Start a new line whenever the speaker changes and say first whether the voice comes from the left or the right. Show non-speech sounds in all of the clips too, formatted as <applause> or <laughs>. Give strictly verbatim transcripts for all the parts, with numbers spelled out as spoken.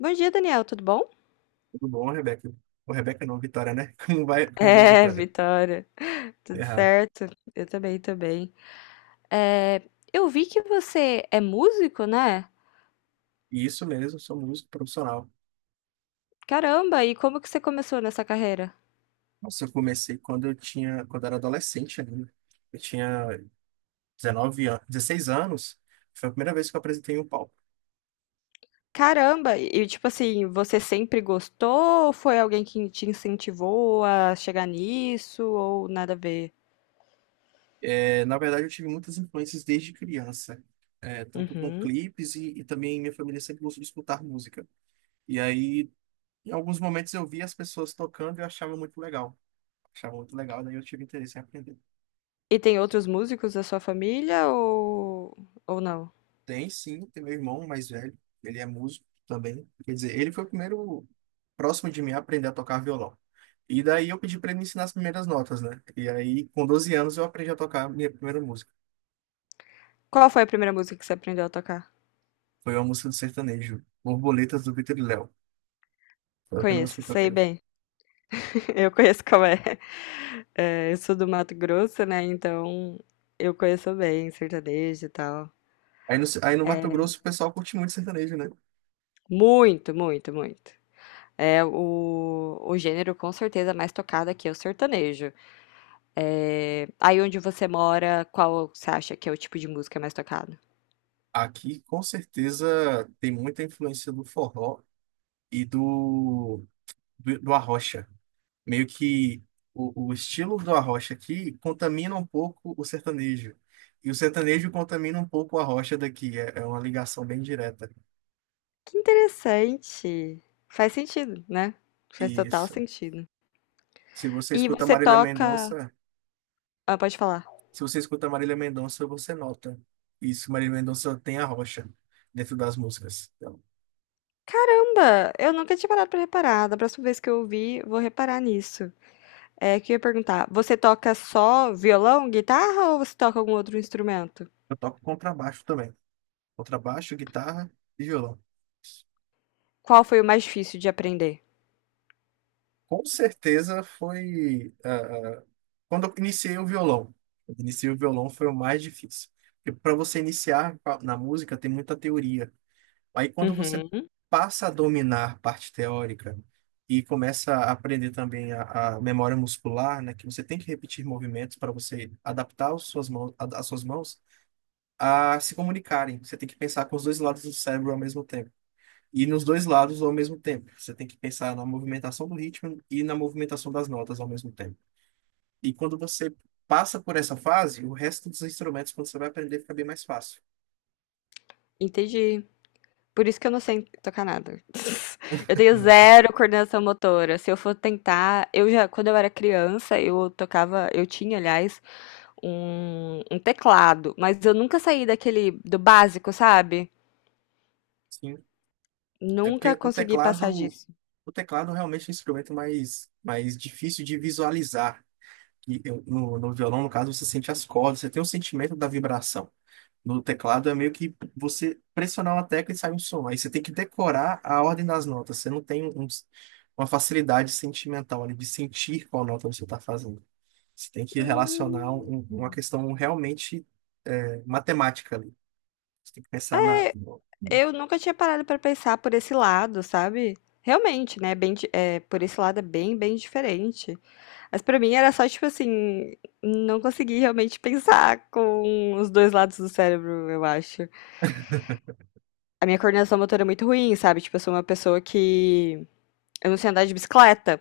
left: Bom dia, Daniel, tudo bom?
right: Tudo bom, Rebeca? Ô, Rebeca não, Vitória, né? <laughs> Como vai, como vai,
left: É,
right: Vitória?
left: Vitória,
right: Tá
left: tudo
right: errado.
left: certo? Eu também, também. É, eu vi que você é músico, né?
right: E isso mesmo, sou músico profissional.
left: Caramba, e como que você começou nessa carreira?
right: Nossa, eu comecei quando eu tinha, quando eu era adolescente ainda. Eu tinha dezenove anos, dezesseis anos. Foi a primeira vez que eu apresentei em um palco.
left: Caramba, e tipo assim, você sempre gostou? Ou foi alguém que te incentivou a chegar nisso ou nada a ver?
right: É, na verdade, eu tive muitas influências desde criança. É, tanto com
left: Uhum.
right: clipes e, e também minha família sempre gostou de escutar música. E aí, em alguns momentos eu via as pessoas tocando e eu achava muito legal. Achava muito legal, daí eu tive interesse em aprender.
left: E tem outros músicos da sua família ou ou não?
right: Tem sim, tem meu irmão mais velho, ele é músico também. Quer dizer, ele foi o primeiro próximo de mim a aprender a tocar violão. E daí eu pedi para ele me ensinar as primeiras notas, né? E aí, com doze anos, eu aprendi a tocar a minha primeira música.
left: Qual foi a primeira música que você aprendeu a tocar?
right: Foi uma música do sertanejo, Borboletas do Vitor e Léo. Foi a primeira música
left: Conheço,
right: que eu
left: sei
right: toquei.
left: bem. <laughs> Eu conheço qual é. É, eu sou do Mato Grosso, né? Então eu conheço bem sertanejo e tal.
right: Aí no, aí no Mato
left: É,
right: Grosso o pessoal curte muito sertanejo, né?
left: muito, muito, muito. É o, o gênero com certeza mais tocado aqui é o sertanejo. É, aí onde você mora, qual você acha que é o tipo de música mais tocado?
right: Aqui, com certeza, tem muita influência do forró e do, do, do arrocha. Meio que o, o estilo do arrocha aqui contamina um pouco o sertanejo. E o sertanejo contamina um pouco a rocha daqui. É, é uma ligação bem direta.
left: Que interessante. Faz sentido, né? Faz total
right: Isso.
left: sentido.
right: Se você
left: E
right: escuta
left: você
right: Marília
left: toca.
right: Mendonça,
left: Ah, pode falar.
right: se você escuta Marília Mendonça, você nota. Isso, Marília Mendonça tem a rocha dentro das músicas. Então,
left: Caramba, eu nunca tinha parado pra reparar. Da próxima vez que eu ouvir, vou reparar nisso. É, que eu ia perguntar, você toca só violão, guitarra ou você toca algum outro instrumento?
right: eu toco contrabaixo também. Contrabaixo, guitarra e violão.
left: Qual foi o mais difícil de aprender?
right: Com certeza foi. Ah, ah, quando eu iniciei o violão. Eu iniciei o violão foi o mais difícil. Porque para você iniciar pa- na música tem muita teoria. Aí quando você
left: Uhum.
right: passa a dominar a parte teórica e começa a aprender também a, a memória muscular, né, que você tem que repetir movimentos para você adaptar as suas mãos, as suas mãos a se comunicarem. Você tem que pensar com os dois lados do cérebro ao mesmo tempo. E nos dois lados ao mesmo tempo. Você tem que pensar na movimentação do ritmo e na movimentação das notas ao mesmo tempo. E quando você passa por essa fase, o resto dos instrumentos, quando você vai aprender, fica bem mais fácil.
left: Entendi. Por isso que eu não sei tocar nada. <laughs> Eu tenho
right: Uhum.
left: zero coordenação motora. Se eu for tentar, eu já, quando eu era criança, eu tocava, eu tinha, aliás, um, um teclado, mas eu nunca saí daquele do básico, sabe?
right: Sim. É
left: Nunca
right: porque o
left: consegui passar
right: teclado,
left: disso.
right: o teclado realmente é um instrumento mais, mais difícil de visualizar. E eu- no, no violão, no caso, você sente as cordas, você tem o sentimento da vibração. No teclado é meio que você pressionar uma tecla e sai um som. Aí você tem que decorar a ordem das notas. Você não tem um- uma facilidade sentimental ali de sentir qual nota você está fazendo. Você tem que relacionar
left: Hum.
right: um- um, uma questão realmente é matemática ali. Você tem que pensar na. no- no-
left: Eu nunca tinha parado pra pensar por esse lado, sabe. Realmente, né, bem di eh, por esse lado é bem, bem diferente. Mas pra mim era só, tipo assim, não consegui realmente pensar com os dois lados do cérebro, eu acho. A minha coordenação motora é muito ruim, sabe, tipo, eu sou uma pessoa que eu não sei andar de bicicleta,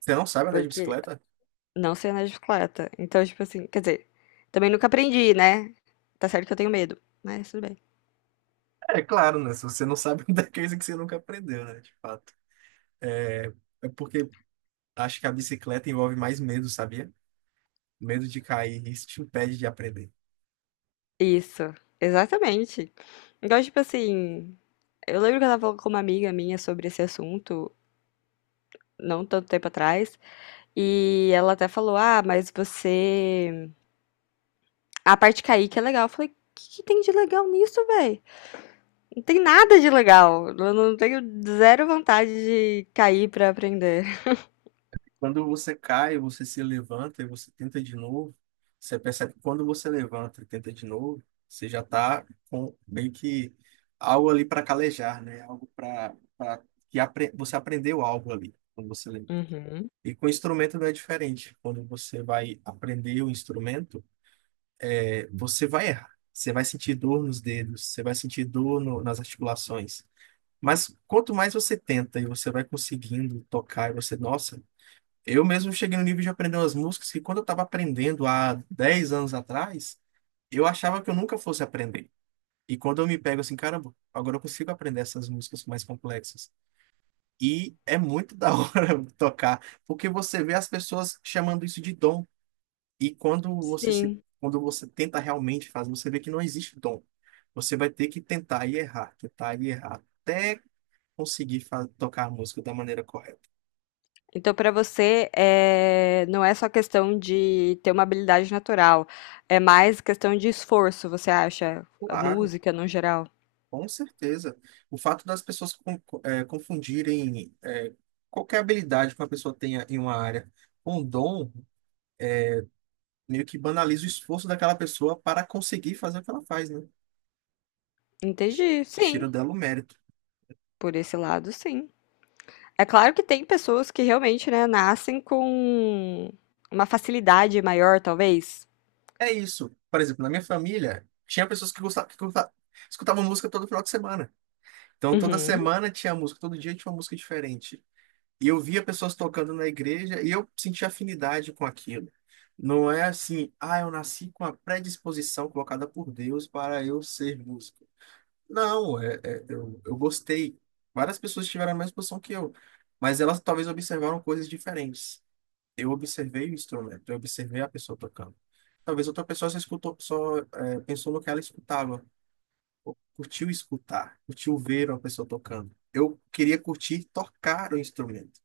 right: Você não sabe andar de
left: porque
right: bicicleta?
left: não sei andar de bicicleta. Então, tipo assim, quer dizer, também nunca aprendi, né. Tá certo que eu tenho medo, mas tudo bem.
right: É claro, né? Se você não sabe <laughs> andar, é coisa que você nunca aprendeu, né? De fato. É é porque acho que a bicicleta envolve mais medo, sabia? Medo de cair. Isso te impede de aprender.
left: Isso, exatamente. Então, tipo assim, eu lembro que eu tava falando com uma amiga minha sobre esse assunto, não tanto tempo atrás, e ela até falou: Ah, mas você. A parte caíque é legal. Eu falei: O que que tem de legal nisso, véi? Não tem nada de legal. Eu não tenho zero vontade de cair pra aprender.
right: Quando você cai, você se levanta e você tenta de novo. Você percebe que quando você levanta e tenta de novo, você já está com meio que algo ali para calejar, né? Algo para que apre- você aprendeu algo ali quando você levanta.
left: Uhum.
right: E com instrumento não é diferente. Quando você vai aprender o instrumento, é, você vai errar. Você vai sentir dor nos dedos, você vai sentir dor no- nas articulações. Mas quanto mais você tenta e você vai conseguindo tocar, e você, nossa, eu mesmo cheguei no nível de aprender umas músicas que quando eu estava aprendendo há dez anos atrás, eu achava que eu nunca fosse aprender. E quando eu me pego assim, caramba, agora eu consigo aprender essas músicas mais complexas. E é muito da <laughs> hora tocar, porque você vê as pessoas chamando isso de dom. E quando você se,
left: Sim.
right: quando você tenta realmente fazer, você vê que não existe dom. Você vai ter que tentar e errar, tentar e errar, até conseguir fa- tocar a música da maneira correta.
left: Então, pra você, é, não é só questão de ter uma habilidade natural, é mais questão de esforço, você acha? A
right: Claro.
left: música no geral.
right: Com certeza. O fato das pessoas con- eh, confundirem eh, qualquer habilidade que uma pessoa tenha em uma área com um dom, meio que banaliza o esforço daquela pessoa para conseguir fazer o que ela faz, né?
left: Entendi,
right: Tira
left: sim.
right: dela o mérito.
left: Por esse lado, sim. É claro que tem pessoas que realmente, né, nascem com uma facilidade maior, talvez.
right: É isso. Por exemplo, na minha família, tinha pessoas que gostavam, que gosta- escutavam música todo final de semana. Então, toda
left: Uhum.
right: semana tinha música, todo dia tinha uma música diferente. E eu via pessoas tocando na igreja e eu sentia afinidade com aquilo. Não é assim, ah, eu nasci com a predisposição colocada por Deus para eu ser músico. Não, é, é- eu, eu gostei. Várias pessoas tiveram a mesma posição que eu, mas elas talvez observaram coisas diferentes. Eu observei o instrumento, eu observei a pessoa tocando. Talvez outra pessoa só escutou, só, é, pensou no que ela escutava, ou curtiu escutar, curtiu ver uma pessoa tocando. Eu queria curtir tocar o instrumento.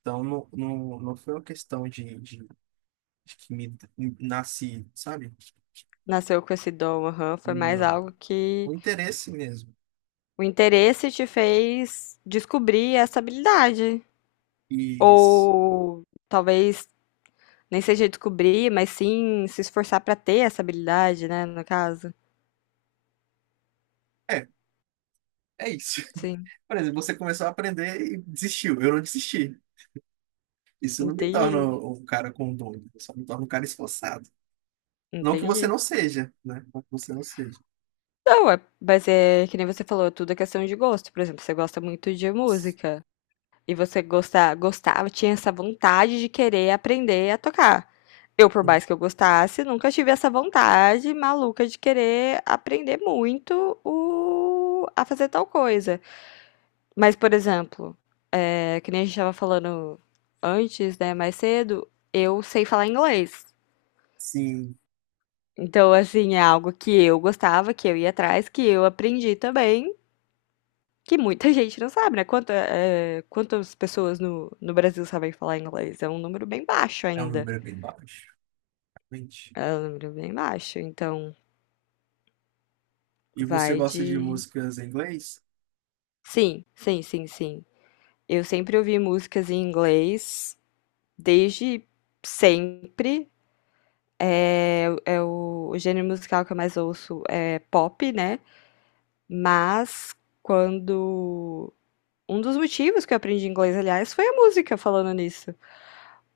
right: Então, não, não, não foi uma questão de, de, de que me, me nasci, sabe?
left: Nasceu com esse dom, aham. Foi mais
right: Não.
left: algo
right: O
left: que
right: interesse mesmo.
left: o interesse te fez descobrir essa habilidade.
right: E s-
left: Ou talvez nem seja descobrir, mas sim se esforçar pra ter essa habilidade, né, no caso.
right: é, é isso. <laughs>
left: Sim,
right: Por exemplo, você começou a aprender e desistiu. Eu não desisti. Isso não me torna
left: entendi,
right: um cara com dom, só me torna um cara esforçado. Não que você
left: entendi.
right: não seja, né? Não que você não seja.
left: Não, é, mas é que nem você falou, é tudo é questão de gosto. Por exemplo, você gosta muito de música. E você gosta gostava, tinha essa vontade de querer aprender a tocar. Eu, por mais que eu gostasse, nunca tive essa vontade maluca de querer aprender muito o... a fazer tal coisa. Mas, por exemplo, é, que nem a gente estava falando antes, né, mais cedo, eu sei falar inglês.
right: Sim,
left: Então, assim, é algo que eu gostava, que eu ia atrás, que eu aprendi também. Que muita gente não sabe, né? Quanta, eh, quantas pessoas no, no Brasil sabem falar inglês? É um número bem baixo
right: é um
left: ainda.
right: número bem baixo, realmente.
left: É um número bem baixo. Então,
right: E você
left: vai
right: gosta de
left: de.
right: músicas em inglês?
left: Sim, sim, sim, sim. Eu sempre ouvi músicas em inglês, desde sempre. É, é o, o gênero musical que eu mais ouço é pop, né? Mas quando. Um dos motivos que eu aprendi inglês, aliás, foi a música, falando nisso.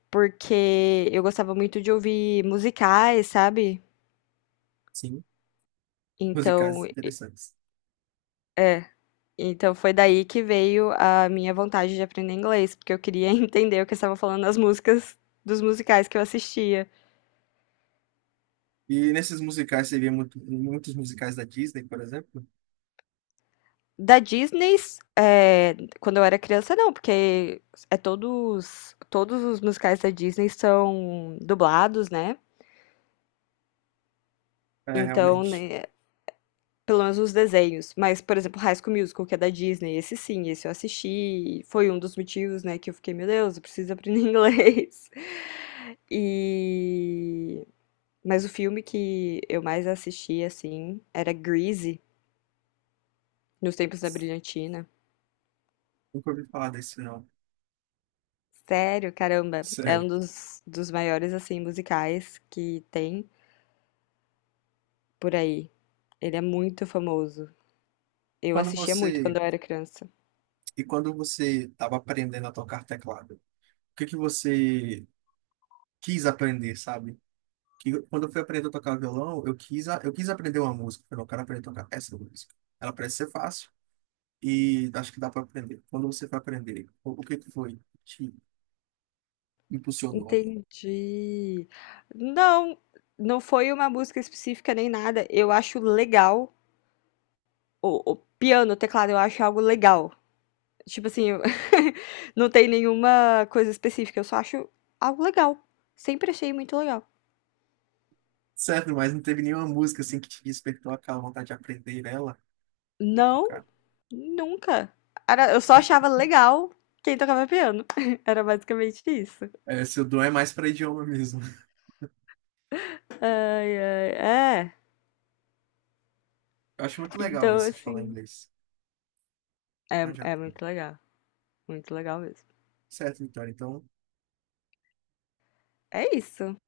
left: Porque eu gostava muito de ouvir musicais, sabe?
right: Sim,
left: Então,
right: musicais interessantes.
left: é. Então foi daí que veio a minha vontade de aprender inglês, porque eu queria <laughs> entender o que estavam falando nas músicas dos musicais que eu assistia.
right: E nesses musicais, você vê muito, muitos musicais da Disney, por exemplo?
left: Da Disney, é, quando eu era criança, não, porque é todos, todos os musicais da Disney são dublados, né?
right: É,
left: Então,
right: realmente.
left: né, pelo menos os desenhos, mas, por exemplo, High School Musical, que é da Disney, esse sim, esse eu assisti, e foi um dos motivos, né, que eu fiquei, meu Deus, eu preciso aprender <laughs> inglês. E... Mas o filme que eu mais assisti, assim, era Grease, nos tempos da Brilhantina.
right: Nunca ouvi falar desse, não.
left: Sério, caramba, é um
right: Sério.
left: dos, dos maiores, assim, musicais que tem por aí. Ele é muito famoso. Eu
right: Quando
left: assistia muito quando
right: você...
left: eu era criança.
right: E quando você estava aprendendo a tocar teclado, o que que você quis aprender, sabe? Que, quando eu fui aprender a tocar violão, eu quis, a- eu quis aprender uma música. Eu falei, "Eu quero aprender a tocar essa música. Ela parece ser fácil e acho que dá para aprender." Quando você foi aprender, o, o que que foi que te impulsionou ali?
left: Entendi. Não, não foi uma música específica nem nada. Eu acho legal. O, o piano, o teclado, eu acho algo legal. Tipo assim, eu- <laughs> não tem nenhuma coisa específica, eu só acho algo legal. Sempre achei muito legal.
right: Certo, mas não teve nenhuma música assim que te despertou aquela vontade de aprender ela a
left: Não,
right: tocar?
left: nunca. Era, eu só achava legal quem tocava piano. <laughs> Era basicamente isso.
right: É, seu dom é mais para idioma mesmo. <laughs>
left: Ai, ai, é.
right: Eu acho muito legal
left: Então,
right: isso de falar
left: assim,
right: inglês.
left: é,
right: Ah, já.
left: é muito legal. Muito legal mesmo.
right: Certo, Vitória. Então.
left: É isso.